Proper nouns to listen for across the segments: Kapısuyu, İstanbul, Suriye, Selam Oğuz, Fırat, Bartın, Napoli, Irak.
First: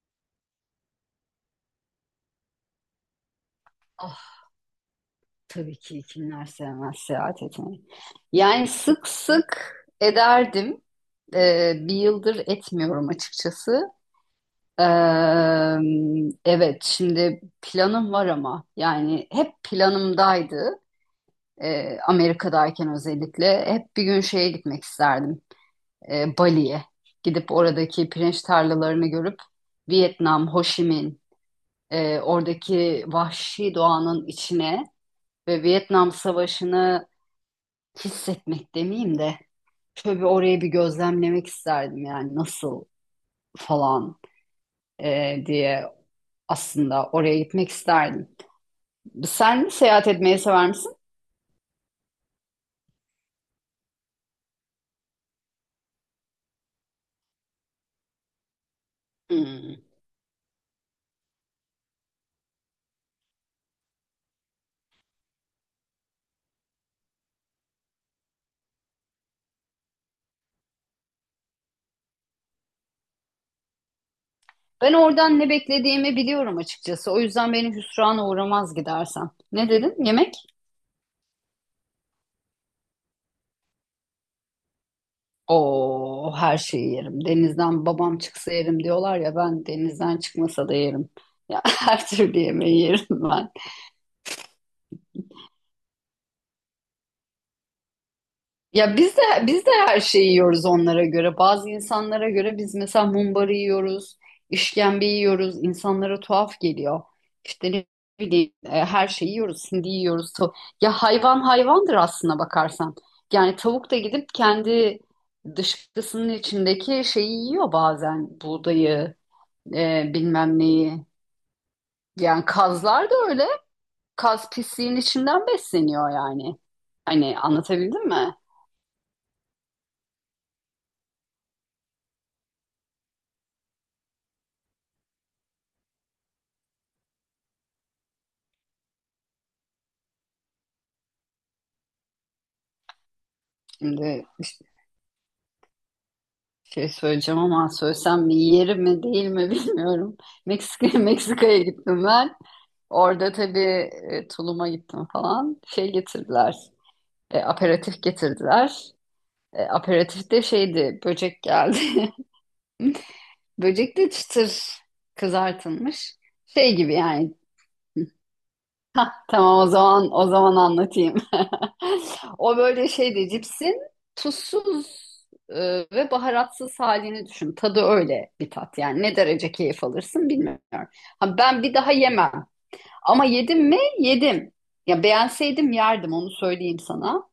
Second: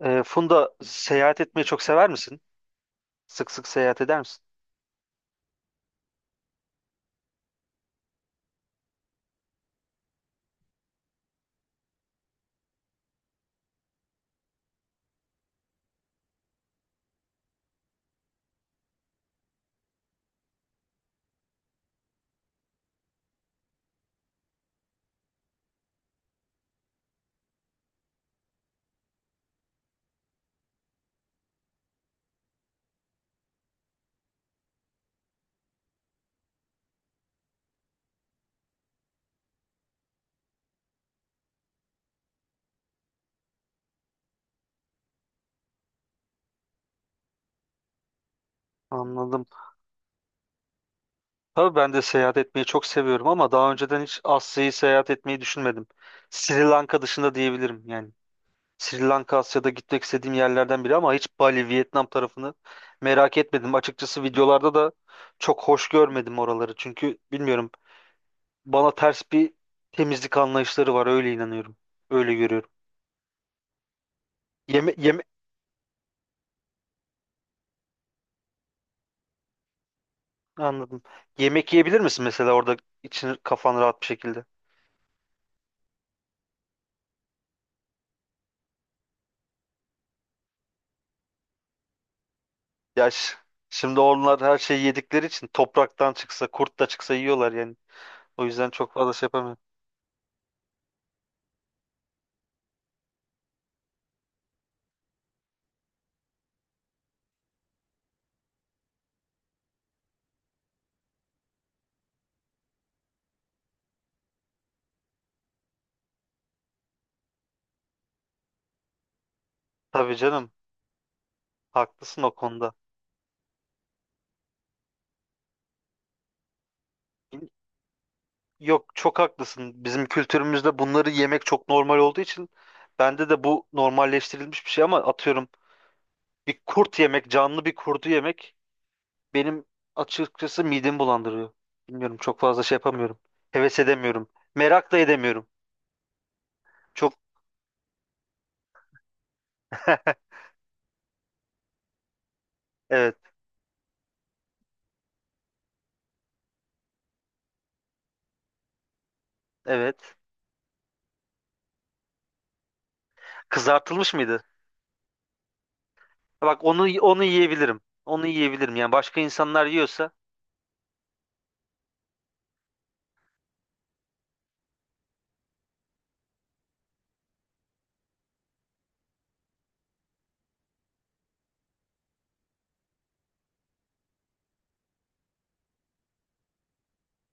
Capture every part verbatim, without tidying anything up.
Ee, Funda, seyahat etmeyi çok sever misin? Sık sık seyahat eder Ah, misin? tabii ki kimler sevmez seyahat etmeyi. Yani sık sık ederdim. Ee, bir yıldır etmiyorum açıkçası. Ee, evet, şimdi planım var ama yani hep planımdaydı. Ee, Amerika'dayken özellikle hep bir gün şeye gitmek isterdim. Ee, Bali'ye gidip oradaki pirinç tarlalarını görüp Vietnam, Ho Chi Minh, e, oradaki vahşi doğanın içine ve Vietnam Savaşı'nı hissetmek demeyeyim de şöyle bir orayı bir gözlemlemek isterdim, yani nasıl falan e, diye aslında oraya gitmek isterdim. Anladım. Sen seyahat etmeyi sever misin? Tabii ben de seyahat etmeyi çok seviyorum ama daha önceden hiç Asya'yı seyahat etmeyi düşünmedim. Sri Lanka dışında diyebilirim yani. Sri Lanka Asya'da Hmm. gitmek istediğim yerlerden biri ama hiç Bali, Vietnam tarafını merak etmedim. Açıkçası videolarda da çok hoş görmedim oraları. Çünkü bilmiyorum, bana ters bir temizlik anlayışları var, öyle inanıyorum. Öyle görüyorum. Ben Yeme, yeme, oradan ne beklediğimi biliyorum açıkçası. O yüzden beni hüsrana uğramaz gidersem. Ne dedin? Yemek? anladım. Yemek yiyebilir misin mesela orada, için kafan rahat bir şekilde? Oo, her şeyi yerim. Denizden babam çıksa yerim diyorlar ya, ben denizden çıkmasa da yerim. Ya, her türlü yemeği yerim Ya ş- ben. Şimdi onlar her şeyi yedikleri için topraktan çıksa kurt da çıksa yiyorlar yani. O yüzden çok Ya fazla biz de şey yapamıyorum. biz de her şeyi yiyoruz onlara göre. Bazı insanlara göre biz mesela mumbarı yiyoruz, işkembe yiyoruz. İnsanlara tuhaf geliyor. İşte ne bileyim e, her şeyi yiyoruz, hindi yiyoruz. tav- Ya, hayvan hayvandır aslına bakarsan. Yani tavuk da gidip kendi dışkısının içindeki şeyi yiyor bazen. Buğdayı, e, Tabii canım, bilmem neyi. haklısın o Yani konuda. kazlar da öyle. Kaz pisliğin içinden besleniyor yani. Hani anlatabildim mi? Yok, çok haklısın. Bizim kültürümüzde bunları yemek çok normal olduğu için bende de bu normalleştirilmiş bir şey ama atıyorum, bir kurt yemek, canlı bir kurdu yemek benim açıkçası midemi bulandırıyor. Bilmiyorum, çok fazla şey yapamıyorum. Heves Şimdi edemiyorum. Merak da edemiyorum. Şey Çok söyleyeceğim ama söylesem mi yerim mi değil mi bilmiyorum. Meksika Meksika'ya gittim ben. evet, Orada tabii e, tuluma gittim falan. Şey getirdiler. E, aperatif getirdiler. E, evet. Aperatif de şeydi, böcek geldi. Böcek de Kızartılmış mıydı? çıtır kızartılmış. Bak, Şey onu gibi onu yani. yiyebilirim. Onu yiyebilirim. Yani başka Tamam, insanlar o yiyorsa zaman o zaman anlatayım. O böyle şeydi, cipsin tuzsuz e, ve baharatsız halini düşün. Tadı öyle bir tat yani. Ne derece keyif alırsın bilmiyorum. Ha, ben bir daha yemem. Ama yedim mi? Yedim. Ya beğenseydim yerdim, onu söyleyeyim sana.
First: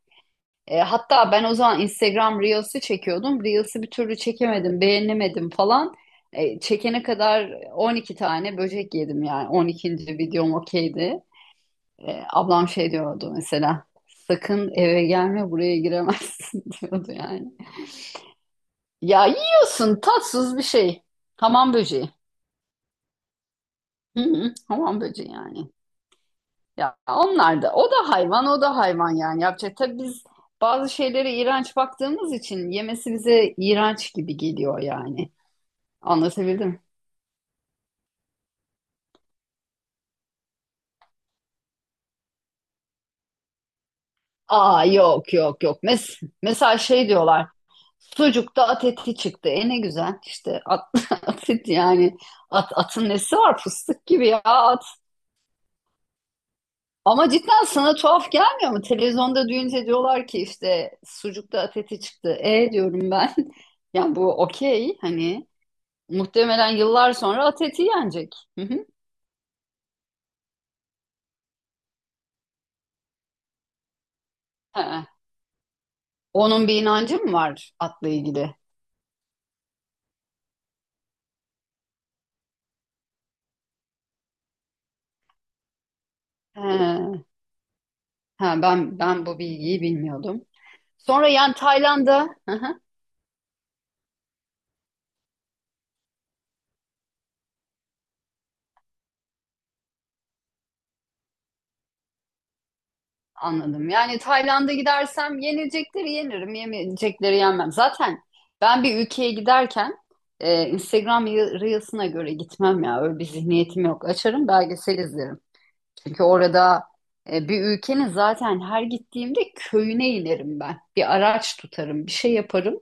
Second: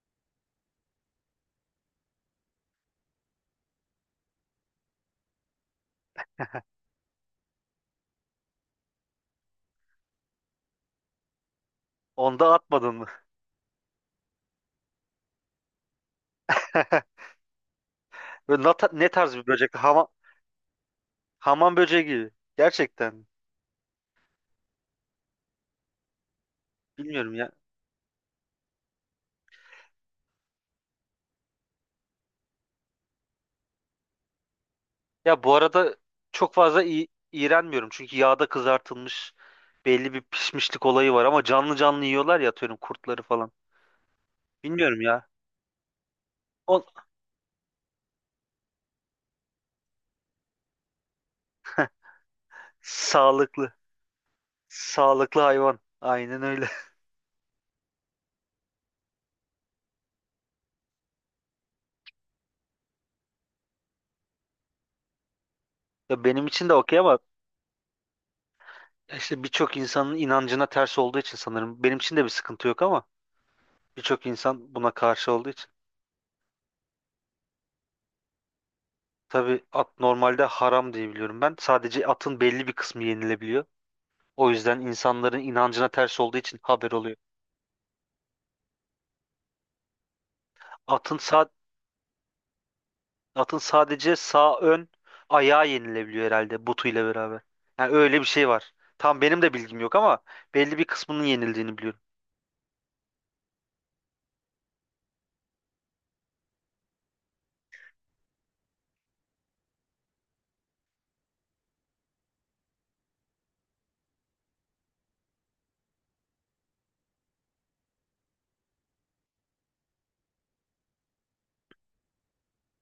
E, hatta ben o zaman Instagram Reels'i çekiyordum. Reels'i bir türlü çekemedim, beğenemedim falan. E, çekene kadar on iki tane böcek yedim yani. On ikinci videom okeydi. E, onda Ablam şey atmadın mı? diyordu mesela. Sakın eve gelme, buraya giremezsin diyordu yani. Böyle ne, ta- ne Ya, tarz bir böcek? yiyorsun Hama- tatsız bir şey. Hamam Hamam böceği böceği. gibi. Gerçekten. Hı hı, hamam böceği yani. Ya Bilmiyorum ya. onlar da, o da hayvan, o da hayvan, yani yapacak. Tabii biz bazı şeylere iğrenç baktığımız için yemesi bize iğrenç gibi geliyor yani. Ya bu arada çok Anlatabildim. fazla i- iğrenmiyorum. Çünkü yağda kızartılmış, belli bir pişmişlik olayı var ama canlı canlı yiyorlar ya, atıyorum kurtları falan. Aa, Bilmiyorum ya. yok, yok, yok. Mes mesela O şey diyorlar. Sucukta at eti çıktı. E ne güzel işte at, at eti yani. At, atın nesi var, sağlıklı. fıstık gibi ya at. Sağlıklı hayvan. Aynen öyle. Ama cidden sana tuhaf gelmiyor mu? Televizyonda duyunca diyorlar ki işte sucukta at eti çıktı. E diyorum ben. Yani bu okey, hani Ya benim için muhtemelen de okey yıllar ama sonra at eti yenecek. Hı hı. işte birçok insanın inancına ters olduğu için sanırım. Benim için de bir sıkıntı yok ama birçok insan buna He. karşı olduğu için. Onun bir inancı mı var atla ilgili? Tabii at normalde haram diye biliyorum ben. Sadece atın belli bir kısmı yenilebiliyor. O yüzden insanların inancına ters olduğu için haber oluyor. He. He, ben ben bu bilgiyi bilmiyordum. Atın Sonra sağ yani Tayland'a. Hı hı, atın sadece sağ ön ayağı yenilebiliyor herhalde, butuyla beraber. Yani öyle bir şey var. Tam benim de bilgim yok ama belli bir kısmının yenildiğini biliyorum. anladım. Yani Tayland'a gidersem yenilecekleri yenirim, yemeyecekleri yenmem. Zaten ben bir ülkeye giderken e, Instagram Re- Reels'ına göre gitmem ya. Öyle bir zihniyetim yok. Açarım, belgesel izlerim. Çünkü orada e, bir ülkenin zaten her gittiğimde köyüne inerim ben. Bir araç tutarım, bir şey yaparım,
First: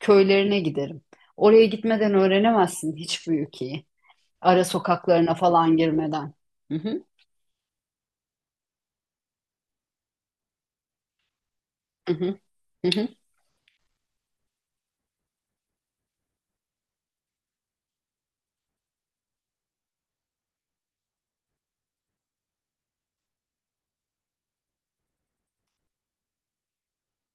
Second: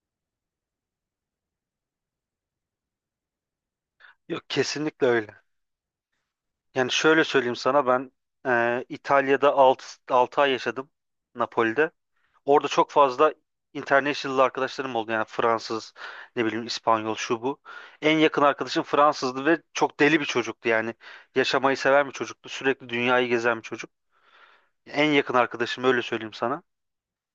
köylerine giderim. Oraya gitmeden öğrenemezsin hiçbir ülkeyi. Yok, Ara kesinlikle sokaklarına öyle. falan girmeden. Hı Yani hı, şöyle söyleyeyim sana, ben eee, İtalya'da altı altı ay yaşadım, Napoli'de. hı hı, Orada çok hı hı. fazla international arkadaşlarım oldu. Yani Fransız, ne bileyim, İspanyol, şu bu. En yakın arkadaşım Fransızdı ve çok deli bir çocuktu. Yani yaşamayı seven bir çocuktu. Sürekli dünyayı gezen bir çocuk. En yakın arkadaşım, öyle söyleyeyim sana.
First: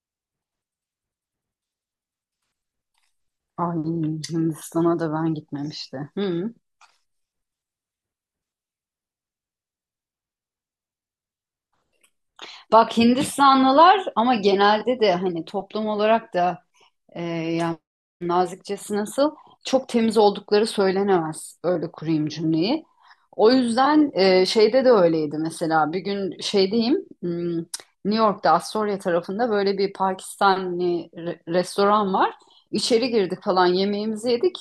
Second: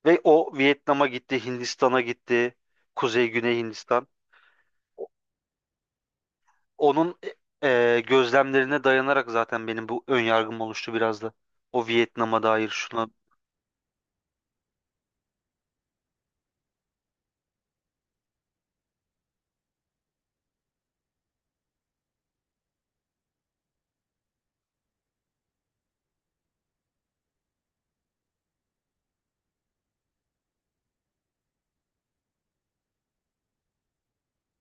Ve o Vietnam'a gitti, Hindistan'a gitti. Kuzey, Güney Ay, Hindistan. Hindistan'a O- da ben gitmemişti. Hı. Onun e, gözlemlerine dayanarak zaten benim bu ön yargım oluştu biraz da. O Vietnam'a dair Bak, şuna. Hindistanlılar ama genelde de hani toplum olarak da Ee, yani nazikçesi nasıl? Çok temiz oldukları söylenemez. Öyle kurayım cümleyi. O yüzden e, şeyde de öyleydi mesela. Bir gün şeydeyim, hmm, New York'ta Astoria tarafında böyle bir Pakistanlı re- restoran var. İçeri girdik falan, yemeğimizi yedik.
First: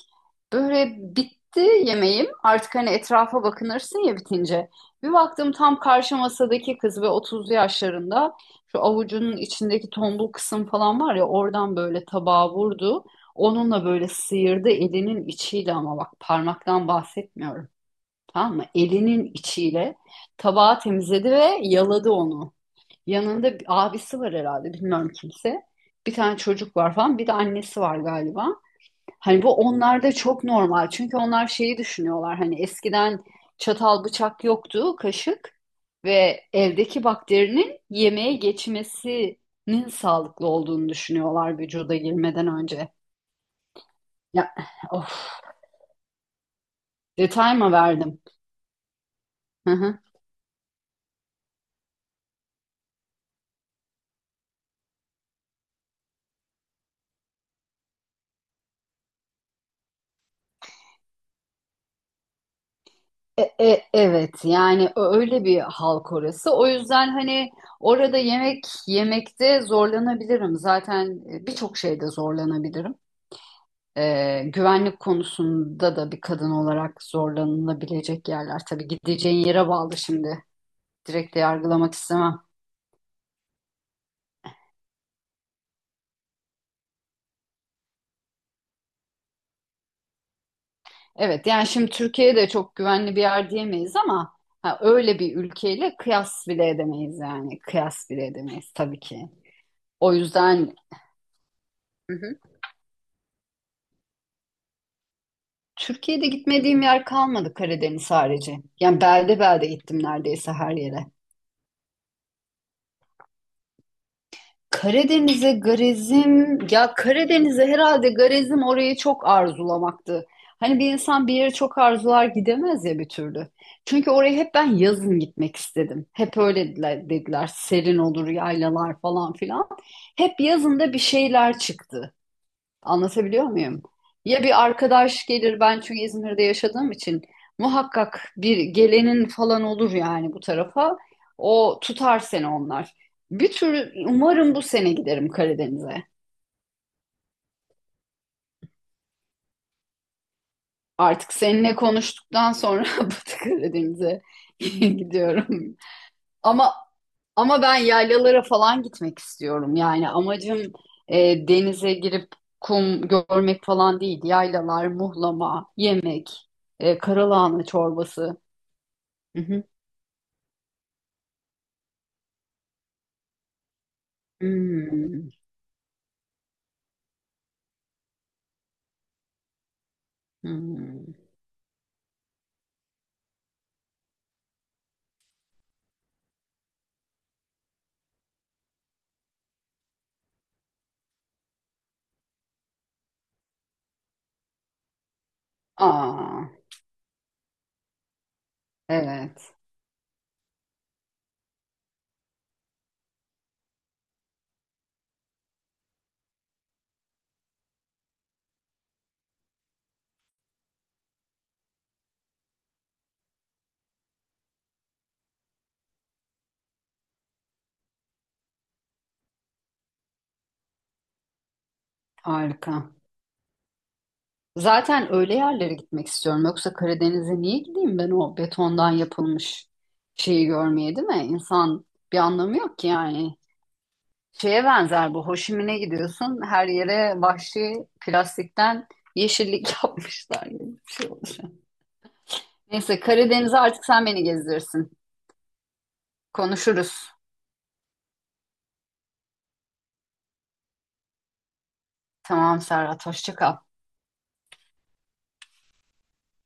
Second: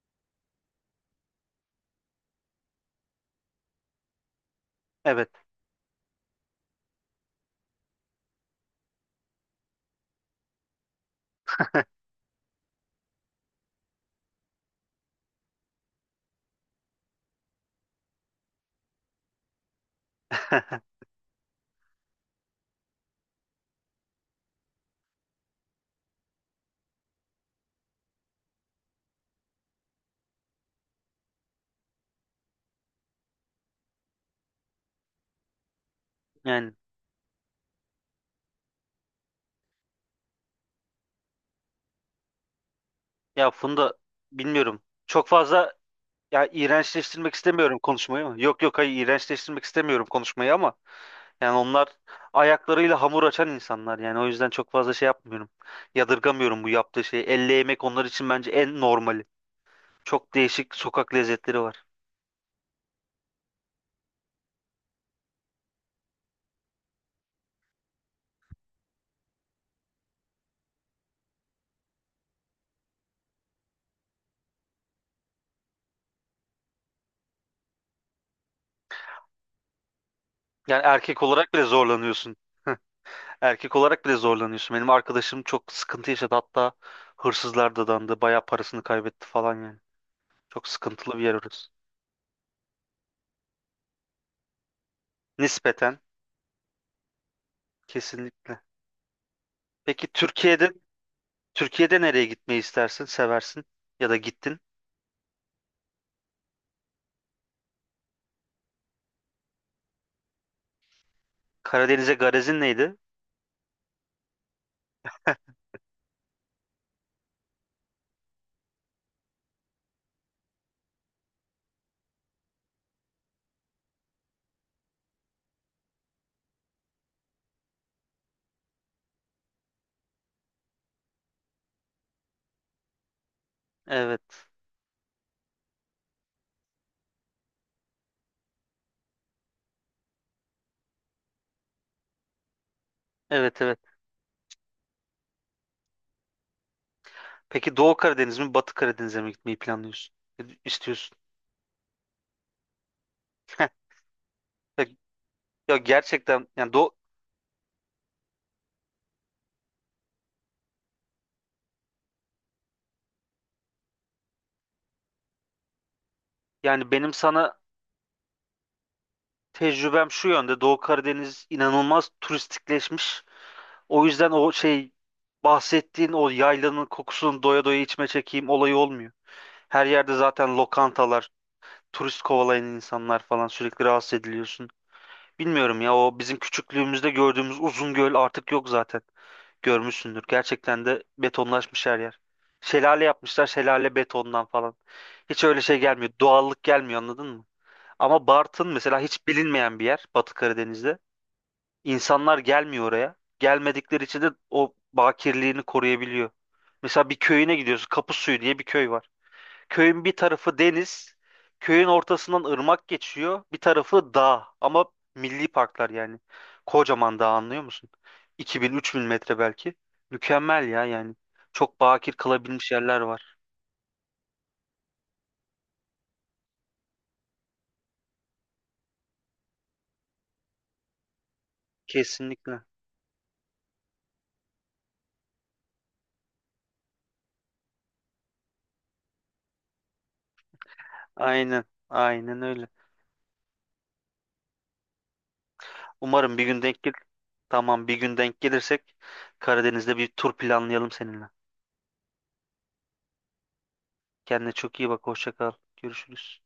Böyle bitti yemeğim. Artık hani etrafa bakınırsın ya bitince. Bir Evet. baktım tam karşı masadaki kız ve otuzlu yaşlarında. Şu avucunun içindeki tombul kısım falan var ya oradan böyle tabağa vurdu. Onunla böyle sıyırdı elinin içiyle, ama bak, parmaktan bahsetmiyorum. Tamam mı? Elinin içiyle tabağı temizledi ve yaladı onu. Yanında bir abisi var herhalde, bilmiyorum kimse. Bir tane çocuk var falan, bir de annesi var galiba. Hani bu onlarda çok normal. Çünkü onlar şeyi düşünüyorlar. Hani eskiden çatal bıçak yoktu, kaşık ve Yani, evdeki bakterinin yemeğe geçmesinin sağlıklı olduğunu düşünüyorlar vücuda girmeden önce. ya Funda, Ya, bilmiyorum. of, Çok fazla, ya iğrençleştirmek detay mı istemiyorum verdim? konuşmayı ama. Yok yok, hayır, iğrençleştirmek Hı hı. istemiyorum konuşmayı ama yani onlar ayaklarıyla hamur açan insanlar, yani o yüzden çok fazla şey yapmıyorum. Yadırgamıyorum bu yaptığı şeyi. Elle yemek onlar için bence en normali. Çok değişik sokak lezzetleri var. E- e- evet yani ö- öyle bir halk orası. O yüzden hani orada yemek yemekte zorlanabilirim. Zaten e, birçok şeyde zorlanabilirim. Ee, güvenlik konusunda da bir kadın olarak zorlanılabilecek yerler. Tabii gideceğin yere bağlı şimdi. Yani erkek Direkt de olarak bile yargılamak zorlanıyorsun. istemem. Erkek olarak bile zorlanıyorsun. Benim arkadaşım çok sıkıntı yaşadı hatta, hırsızlar dadandı, bayağı parasını kaybetti falan yani. Çok sıkıntılı bir yer Evet, orası. yani şimdi Türkiye de çok güvenli bir yer diyemeyiz ama ha, öyle bir ülkeyle Nispeten, kıyas bile edemeyiz yani. Kıyas bile kesinlikle. edemeyiz tabii ki. Peki O Türkiye'de yüzden. Türkiye'de Hı nereye hı. gitmeyi istersin, seversin ya da gittin? Türkiye'de gitmediğim yer kalmadı Karadeniz harici. Yani belde belde gittim neredeyse her yere. Karadeniz'e garezin neydi? Karadeniz'e garezim, ya Karadeniz'e herhalde garezim orayı çok arzulamaktı. Hani bir insan bir yere çok arzular gidemez ya bir türlü. Çünkü oraya hep ben yazın gitmek istedim. Hep öyle dediler, dediler serin olur yaylalar falan filan. Hep yazında bir şeyler çıktı. Anlatabiliyor muyum? Ya Evet. bir arkadaş gelir, ben çünkü İzmir'de yaşadığım için muhakkak bir gelenin falan olur yani bu tarafa. O tutar seni onlar. Bir Evet, evet. tür umarım bu sene giderim Karadeniz'e. Peki Doğu Karadeniz mi, Batı Karadeniz'e mi gitmeyi planlıyorsun? İstiyorsun. Artık seninle konuştuktan sonra Batı Karadeniz'e Ya, gidiyorum. ya gerçekten, yani Ama Doğu, Ama ben yaylalara falan gitmek istiyorum. Yani amacım e, denize girip kum görmek falan değil. Yaylalar, muhlama, yemek, yani e, benim sana karalahana çorbası. Hı hı. tecrübem şu yönde, Doğu Karadeniz inanılmaz turistikleşmiş. O yüzden o şey Hmm, bahsettiğin o yaylanın kokusunu doya doya içme çekeyim olayı olmuyor. Her yerde zaten hmm. lokantalar, turist kovalayan insanlar falan, sürekli rahatsız ediliyorsun. Bilmiyorum ya, o bizim küçüklüğümüzde gördüğümüz uzun göl artık yok zaten. Görmüşsündür. Gerçekten de betonlaşmış her yer. Şelale yapmışlar, şelale betondan falan. Hiç öyle şey gelmiyor. Aa, Doğallık gelmiyor, anladın mı? Ama Bartın mesela hiç evet, bilinmeyen bir yer, Batı Karadeniz'de. İnsanlar gelmiyor oraya. Gelmedikleri için de o bakirliğini koruyabiliyor. Mesela bir köyüne gidiyorsun. Kapısuyu diye bir köy var. Köyün bir tarafı deniz, köyün ortasından ırmak geçiyor, bir tarafı dağ ama milli parklar yani. Kocaman dağ, anlıyor musun? iki bin üç bin metre belki. Mükemmel ya yani. Çok bakir kalabilmiş harika. yerler var. Zaten öyle yerlere gitmek istiyorum. Yoksa Karadeniz'e niye gideyim ben o betondan yapılmış şeyi görmeye, değil mi? İnsan bir anlamı Kesinlikle. yok ki yani. Şeye benzer bu. Hoşimine gidiyorsun. Her yere vahşi plastikten yeşillik yapmışlar gibi bir şey olacak. Aynen. Aynen öyle. Neyse Karadeniz'e artık sen beni gezdirirsin. Umarım bir gün denk gel. Konuşuruz. Tamam, bir gün denk gelirsek Karadeniz'de bir tur planlayalım seninle. Tamam Serhat. Hoşça kal. Kendine çok iyi bak. Hoşça kal. Görüşürüz.